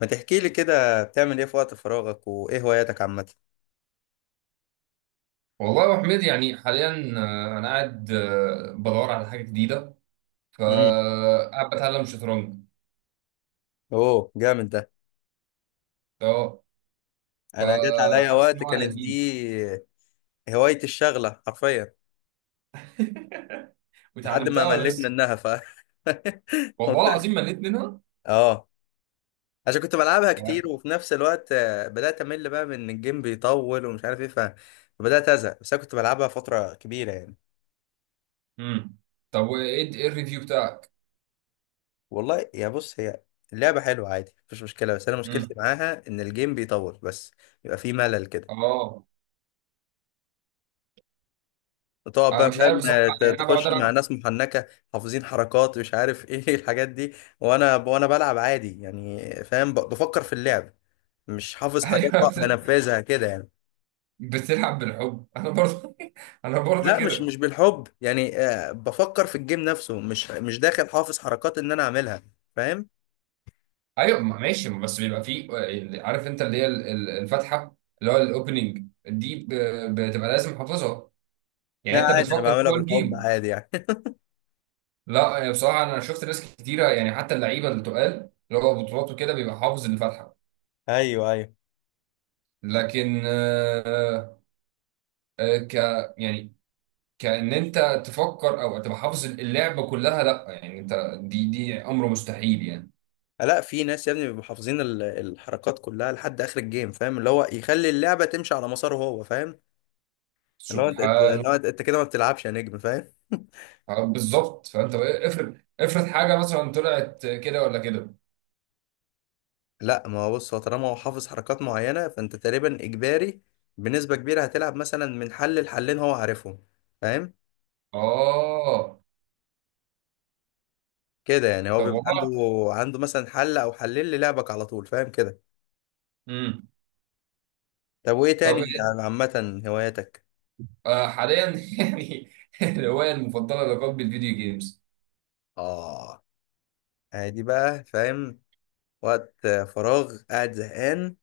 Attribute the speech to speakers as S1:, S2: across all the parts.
S1: ما تحكي لي كده بتعمل ايه في وقت فراغك وايه هواياتك عامة؟
S2: والله يا أبو حميد، يعني حاليا انا قاعد، بدور على حاجه جديده،
S1: امم.
S2: فقاعد بتعلم شطرنج.
S1: اوه، جامد ده.
S2: اه،
S1: انا جت عليا
S2: فحاسس ان
S1: وقت
S2: هو
S1: كانت دي
S2: لذيذ.
S1: هوايتي الشغلة حرفيا لحد ما
S2: وتعلمتها ولا
S1: مليت
S2: لسه؟
S1: منها
S2: والله
S1: قمت-
S2: العظيم مليت منها.
S1: اه. عشان كنت بلعبها كتير وفي نفس الوقت بدأت امل بقى من إن الجيم بيطول ومش عارف ايه فبدأت ازهق، بس انا كنت بلعبها فترة كبيرة يعني.
S2: امم، طب وايه الريفيو بتاعك؟
S1: والله، يا بص، هي اللعبة حلوة عادي، مفيش مشكلة، بس انا مشكلتي
S2: امم،
S1: معاها ان الجيم بيطول بس. يبقى فيه ملل كده.
S2: اه،
S1: تقعد
S2: انا
S1: بقى،
S2: مش عارف
S1: فاهم.
S2: بصراحه، يعني انا بقعد
S1: تخش مع
S2: العب.
S1: ناس محنكه، حافظين حركات، مش عارف ايه الحاجات دي. وانا بلعب عادي يعني. فاهم، بفكر في اللعب. مش حافظ حاجات بقى
S2: ايوه،
S1: بنفذها كده يعني.
S2: بتلعب بالحب؟ انا برضه، انا برضه
S1: لا، مش
S2: كده.
S1: مش بالحب يعني، بفكر في الجيم نفسه، مش داخل حافظ حركات ان انا اعملها. فاهم.
S2: ايوه، ماشي، بس بيبقى فيه عارف، انت اللي هي الفاتحه اللي هو الاوبننج دي، بتبقى لازم حافظها. يعني
S1: لا
S2: انت
S1: عادي، انا
S2: بتفكر
S1: بعملها
S2: جوه
S1: بالحب
S2: الجيم؟
S1: عادي يعني.
S2: لا، يعني بصراحه انا شفت ناس كتيره، يعني حتى اللعيبه اللي تقال، اللي هو بطولاته كده بيبقى حافظ الفاتحه.
S1: ايوه، ايوه.
S2: لكن آه، ك يعني كأن انت تفكر او تبقى حافظ اللعبه كلها، لا يعني انت دي امر مستحيل يعني.
S1: لا، في ناس يا ابني بيبقوا حافظين الحركات كلها لحد اخر الجيم، فاهم، اللي هو يخلي اللعبه تمشي على مساره هو، فاهم. اللي هو
S2: سبحان.
S1: اللي هو انت كده ما بتلعبش يا نجم، فاهم.
S2: بالظبط. فانت بقى افرض، افرض حاجه مثلا طلعت كده ولا كده.
S1: لا، ما هو بص، هو طالما هو حافظ حركات معينة، فأنت تقريبا إجباري بنسبة كبيرة هتلعب مثلا من حل لحلين هو عارفهم، فاهم
S2: اه،
S1: كده يعني. هو
S2: طب
S1: بيبقى عنده
S2: والله.
S1: عنده مثلا حل أو حلين للعبك على طول، فاهم كده.
S2: امم.
S1: طب وإيه تاني
S2: طب
S1: يعني، عامة هواياتك؟
S2: حاليا، يعني الهوايه المفضله لقلب الفيديو جيمز.
S1: آه، عادي بقى، فاهم. وقت فراغ، قاعد زهقان،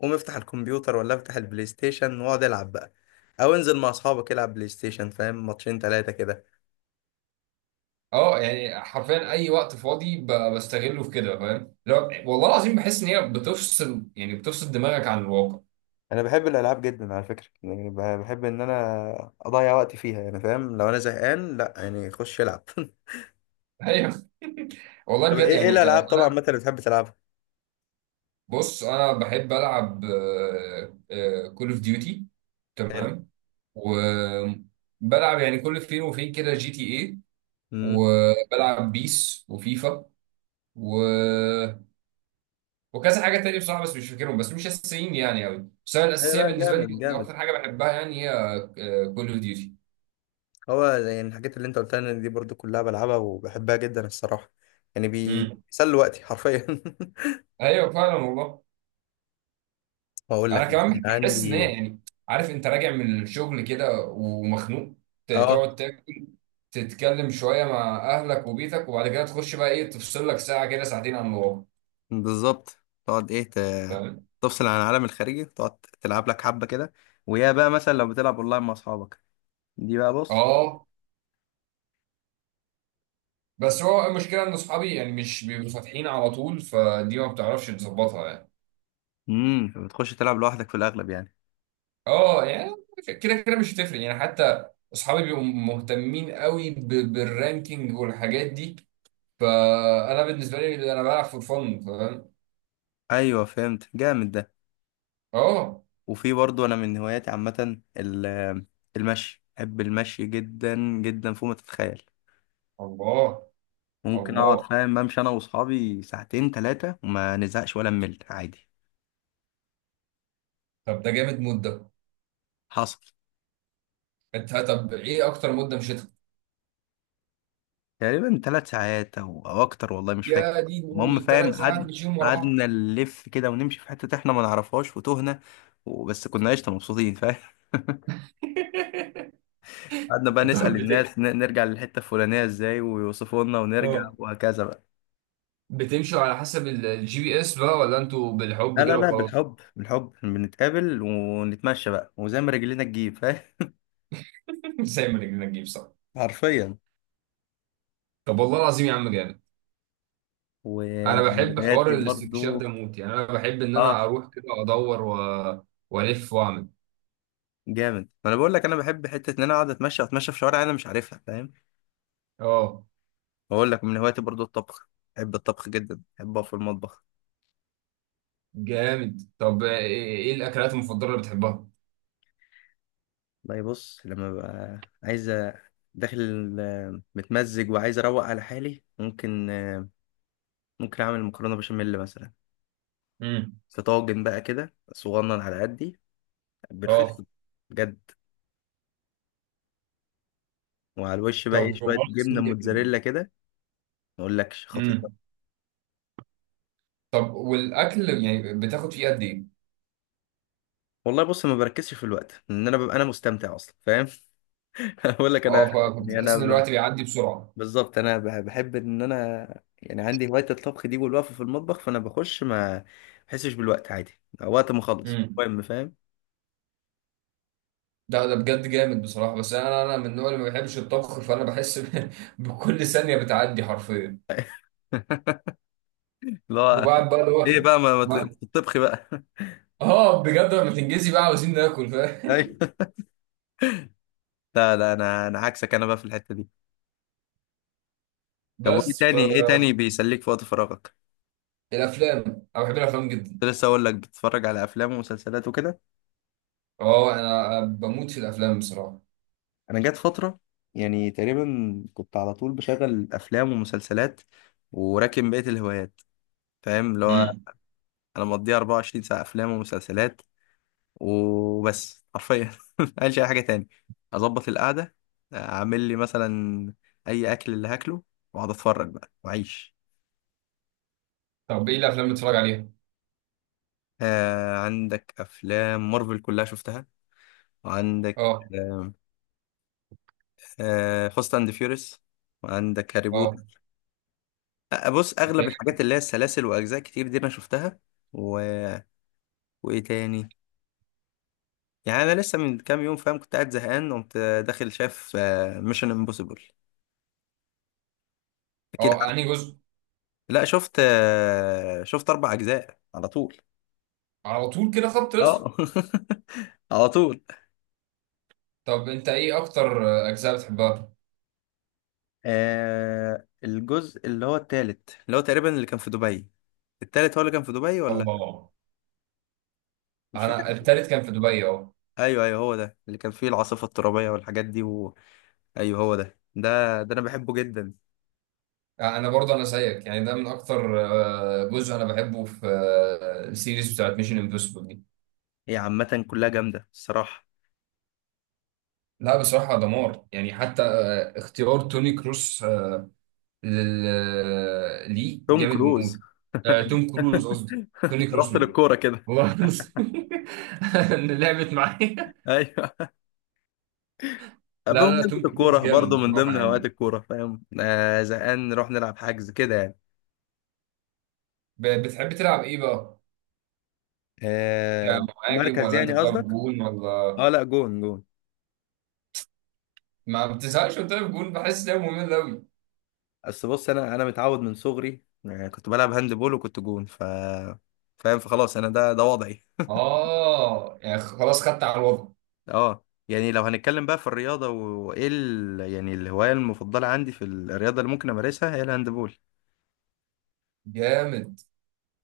S1: قوم افتح الكمبيوتر ولا افتح البلاي ستيشن واقعد العب بقى، أو انزل مع أصحابك العب بلاي ستيشن، فاهم، ماتشين تلاتة كده.
S2: اه، يعني حرفيا اي وقت فاضي بستغله في كده، فاهم؟ لو والله العظيم بحس ان هي بتفصل، يعني بتفصل دماغك عن الواقع.
S1: انا بحب الالعاب جدا على فكره يعني، بحب ان انا اضيع وقتي فيها يعني، فاهم. لو انا زهقان، لا يعني، خش العب
S2: ايوه. والله
S1: طب،
S2: بجد
S1: ايه
S2: يعني،
S1: الالعاب
S2: انا
S1: طبعا مثلا اللي بتحب تلعبها؟
S2: بص انا بحب العب كول اوف ديوتي،
S1: حلو.
S2: تمام. وبلعب يعني كل فين وفين كده جي تي اي،
S1: امم.
S2: وبلعب بيس وفيفا، و وكذا حاجه تانية بصراحه، بس مش فاكرهم، بس مش اساسيين يعني قوي. بس انا
S1: لا
S2: الاساسيه
S1: لا،
S2: بالنسبه
S1: جامد
S2: لي،
S1: جامد.
S2: اكتر حاجه بحبها يعني هي كول اوف ديوتي.
S1: هو يعني الحاجات اللي انت قلتها لي دي برضو كلها بلعبها وبحبها جدا الصراحه، يعني بيسلوا وقتي حرفيا
S2: ايوه فعلا والله.
S1: واقول
S2: انا
S1: لك مثلاً
S2: كمان بحس ان
S1: عندي.
S2: هي يعني، عارف، انت راجع من الشغل كده ومخنوق،
S1: اه،
S2: تقعد تاكل، تتكلم شويه مع اهلك وبيتك، وبعد كده تخش بقى ايه، تفصل لك ساعه كده، ساعتين عن الواقع،
S1: بالظبط. تقعد ايه
S2: فاهم؟
S1: تفصل عن العالم الخارجي، تقعد تلعب لك حبه كده، ويا بقى مثلا لو بتلعب اونلاين مع اصحابك، دي بقى بص.
S2: اه، بس هو المشكله ان اصحابي يعني مش بيبقوا فاتحين على طول، فدي ما بتعرفش تظبطها يعني.
S1: فبتخش تلعب لوحدك في الاغلب يعني.
S2: اه، يعني كده كده مش هتفرق يعني. حتى اصحابي بيبقوا مهتمين قوي بالرانكينج والحاجات دي، فانا بالنسبه لي انا بلعب فور فن، فاهم؟
S1: ايوه، فهمت، جامد ده.
S2: اه.
S1: وفي برضه انا من هواياتي عامه المشي، بحب المشي جدا جدا فوق ما تتخيل.
S2: الله،
S1: ممكن اقعد،
S2: الله.
S1: فاهم، امشي انا واصحابي ساعتين 3 وما نزهقش ولا نمل عادي.
S2: طب ده جامد مدة.
S1: حصل.
S2: انت طب ايه اكتر مدة مشيتها؟
S1: تقريبا 3 ساعات او اكتر، والله مش فاكر.
S2: يا دين
S1: المهم
S2: امي،
S1: فاهم،
S2: 3 ساعات
S1: قعدنا
S2: مشيهم ورا بعض؟
S1: قعدنا نلف كده ونمشي في حته احنا ما نعرفهاش وتهنا، وبس كنا قشطه مبسوطين، فاهم. قعدنا بقى
S2: طب
S1: نسأل
S2: بت،
S1: الناس نرجع للحتة الفلانية ازاي، ويوصفوا لنا ونرجع
S2: اه
S1: وهكذا بقى.
S2: بتمشوا على حسب الجي بي اس بقى، ولا انتوا
S1: لا
S2: بالحب
S1: لا
S2: كده
S1: لا،
S2: وخلاص؟
S1: بالحب بالحب، بنتقابل ونتمشى بقى وزي ما رجلينا تجيب، فاهم.
S2: زي ما رجلنا تجيب، صح.
S1: حرفيا.
S2: طب والله العظيم يا عم جامد. انا
S1: ومن
S2: بحب
S1: هواياتي
S2: حوار الاستكشاف
S1: برضو.
S2: ده موت، يعني انا بحب ان
S1: اه.
S2: انا اروح كده ادور و والف واعمل.
S1: جامد، ما انا بقول لك، انا بحب حتة ان انا اقعد اتمشى في شوارع انا مش عارفها، فاهم.
S2: اه.
S1: بقول لك من هواياتي برضو الطبخ، بحب الطبخ جدا، بحب اقف في المطبخ.
S2: جامد. طب ايه الاكلات المفضلة اللي بتحبها؟
S1: والله، بص، لما ببقى عايز داخل، متمزج وعايز اروق على حالي، ممكن اعمل مكرونه بشاميل مثلا،
S2: امم.
S1: في طاجن بقى كده صغنن على قدي بالفلفل،
S2: اه،
S1: بجد، وعلى الوش بقى ايه
S2: طب
S1: شويه
S2: والله
S1: جبنه
S2: العظيم.
S1: موتزاريلا كده، ما اقولكش خطيره.
S2: جامد. طب والاكل يعني بتاخد فيه قد ايه؟
S1: والله بص، ما بركزش في الوقت لان انا ببقى انا مستمتع اصلا، فاهم. اقول لك انا،
S2: اه،
S1: يعني
S2: فبتحس ان الوقت بيعدي بسرعه.
S1: بالظبط، انا بحب ان انا يعني عندي هوايه الطبخ دي والوقفه في المطبخ، فانا بخش ما بحسش بالوقت عادي، وقت ما اخلص
S2: امم.
S1: المهم، فاهم.
S2: ده بجد جامد بصراحه، بس انا، انا من النوع اللي ما بيحبش الطبخ، فانا بحس بكل ثانيه بتعدي حرفيا،
S1: لا.
S2: وبعد بقى اللي هو
S1: ايه بقى، ما
S2: ما-
S1: تطبخي بقى
S2: اه بجد، لما تنجزي بقى عاوزين ناكل، فاهم؟
S1: ايوه. لا لا، انا عكسك، انا بقى في الحته دي. طب، وايه
S2: بس.
S1: تاني ايه تاني بيسليك في وقت فراغك؟
S2: فالافلام، انا بحب الافلام جدا.
S1: كنت لسه اقول لك بتتفرج على افلام ومسلسلات وكده.
S2: اه، انا بموت في الافلام بصراحه.
S1: انا جت فتره، يعني تقريبا كنت على طول بشغل افلام ومسلسلات وراكن بقيه الهوايات، فاهم، اللي هو
S2: امم.
S1: انا مقضيها 24 ساعه افلام ومسلسلات وبس، حرفيا مقالش اي حاجه تاني، اظبط القعده، اعمل لي مثلا اي اكل اللي هاكله، واقعد اتفرج بقى واعيش.
S2: طب ايه الافلام اللي بتتفرج عليها؟
S1: عندك افلام مارفل كلها شفتها، وعندك
S2: اه.
S1: فاست اند فيوريس، وعندك هاري
S2: اه.
S1: بوتر. بص، اغلب الحاجات اللي هي السلاسل واجزاء كتير دي انا شفتها و... وايه تاني. يعني انا لسه من كام يوم، فاهم، كنت قاعد زهقان، قمت داخل شاف ميشن امبوسيبل، اكيد
S2: اه، انهي
S1: عارف.
S2: جزء؟
S1: لا، شفت 4 اجزاء على طول.
S2: على طول كده خط رسم؟
S1: اه. على طول.
S2: طب انت ايه اكتر اجزاء بتحبها؟
S1: الجزء اللي هو التالت، اللي هو تقريبا اللي كان في دبي، التالت هو اللي كان في دبي ولا،
S2: اه،
S1: مش
S2: انا
S1: فاكر.
S2: التالت كان في دبي، اه.
S1: ايوه ايوه، هو ده اللي كان فيه العاصفه الترابيه والحاجات دي، ايوه هو ده انا بحبه جدا.
S2: انا برضه، انا زيك يعني، ده من اكتر جزء انا بحبه في السيريز بتاعت ميشن امبوسيبل دي.
S1: هي عامه كلها جامده الصراحه.
S2: لا بصراحه دمار، يعني حتى اختيار توني كروس، ليه
S1: توم
S2: جامد
S1: كروز.
S2: موت. توم كروز قصدي. توني
S1: أنت
S2: كروز
S1: رحت
S2: مين؟
S1: للكوره كده.
S2: والله اللي لعبت معايا.
S1: ايوه،
S2: لا لا لا،
S1: بمناسبه
S2: توم كروز
S1: الكوره
S2: جامد
S1: برضه، من ضمن
S2: بصراحه
S1: هوايات
S2: يعني.
S1: الكوره، فاهم، زهقان نروح نلعب حجز كده يعني.
S2: بتحب تلعب ايه بقى، كمهاجم
S1: مركز
S2: ولا انت
S1: يعني
S2: بتلعب
S1: قصدك؟
S2: جون ولا؟
S1: اه، لا، جون جون.
S2: ما بتزهقش وانت واقف جون؟ بحس ان هي ممله قوي.
S1: اصل بص، انا متعود من صغري، كنت بلعب هاند بول وكنت جون، فاهم، فخلاص انا ده وضعي.
S2: اه يعني خلاص، خدت على الوضع.
S1: اه يعني، لو هنتكلم بقى في الرياضة، وايه يعني الهواية المفضلة عندي في الرياضة اللي ممكن امارسها هي الهاندبول.
S2: جامد.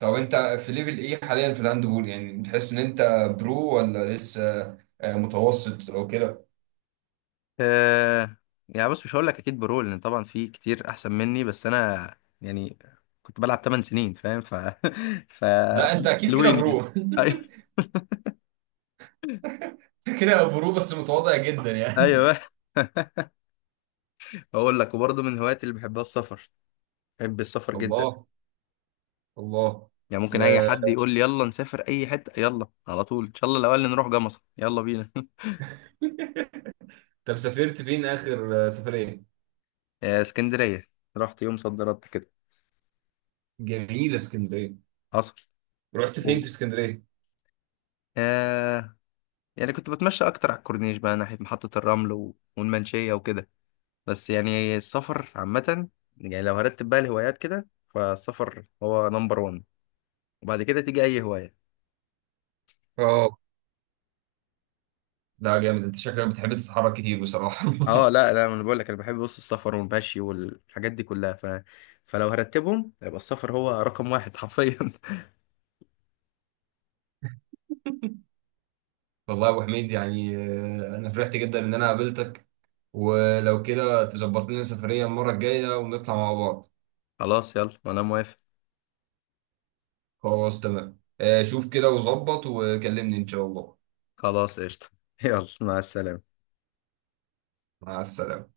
S2: طب انت في ليفل ايه حاليا في الهاند بول؟ يعني تحس ان انت برو ولا لسه متوسط او كده؟
S1: آه. يعني بص، مش هقول لك اكيد برول لان طبعا في كتير احسن مني، بس انا يعني، كنت بلعب 8 سنين، فاهم ف
S2: لا انت اكيد كده
S1: حلوين
S2: برو.
S1: يعني، أيوة.
S2: انت كده برو بس متواضع جدا يعني.
S1: ايوه. اقول لك، وبرضه من هواياتي اللي بحبها السفر، بحب السفر جدا.
S2: الله، الله.
S1: يعني ممكن اي
S2: ب-
S1: حد يقول لي يلا نسافر اي حته، يلا على طول، ان شاء الله الاول نروح جمصة، يلا بينا
S2: طب سافرت فين اخر سفريه؟
S1: اسكندريه، رحت يوم صد رد كده.
S2: جميله اسكندريه.
S1: حصل.
S2: رحت فين
S1: و-
S2: في اسكندريه؟
S1: آه يعني كنت بتمشى اكتر على الكورنيش بقى، ناحيه محطه الرمل والمنشيه وكده. بس يعني السفر عامه، يعني لو هرتب بقى الهوايات كده، فالسفر هو نمبر 1، وبعد كده تيجي اي هوايه.
S2: اه. ده جامد، انت شكلك بتحب تتحرك كتير بصراحه.
S1: اه، لا لا، انا بقول لك انا بحب، بص، السفر والمشي والحاجات دي كلها فلو هرتبهم يبقى السفر هو رقم واحد حرفيا.
S2: والله يا ابو حميد، يعني انا فرحت جدا ان انا قابلتك، ولو كده تظبط لنا سفريه المره الجايه ونطلع مع بعض.
S1: خلاص يلا، انا موافق.
S2: خلاص تمام، شوف كده وظبط وكلمني ان شاء الله.
S1: خلاص قشطه. يلا، مع السلامه.
S2: مع السلامه.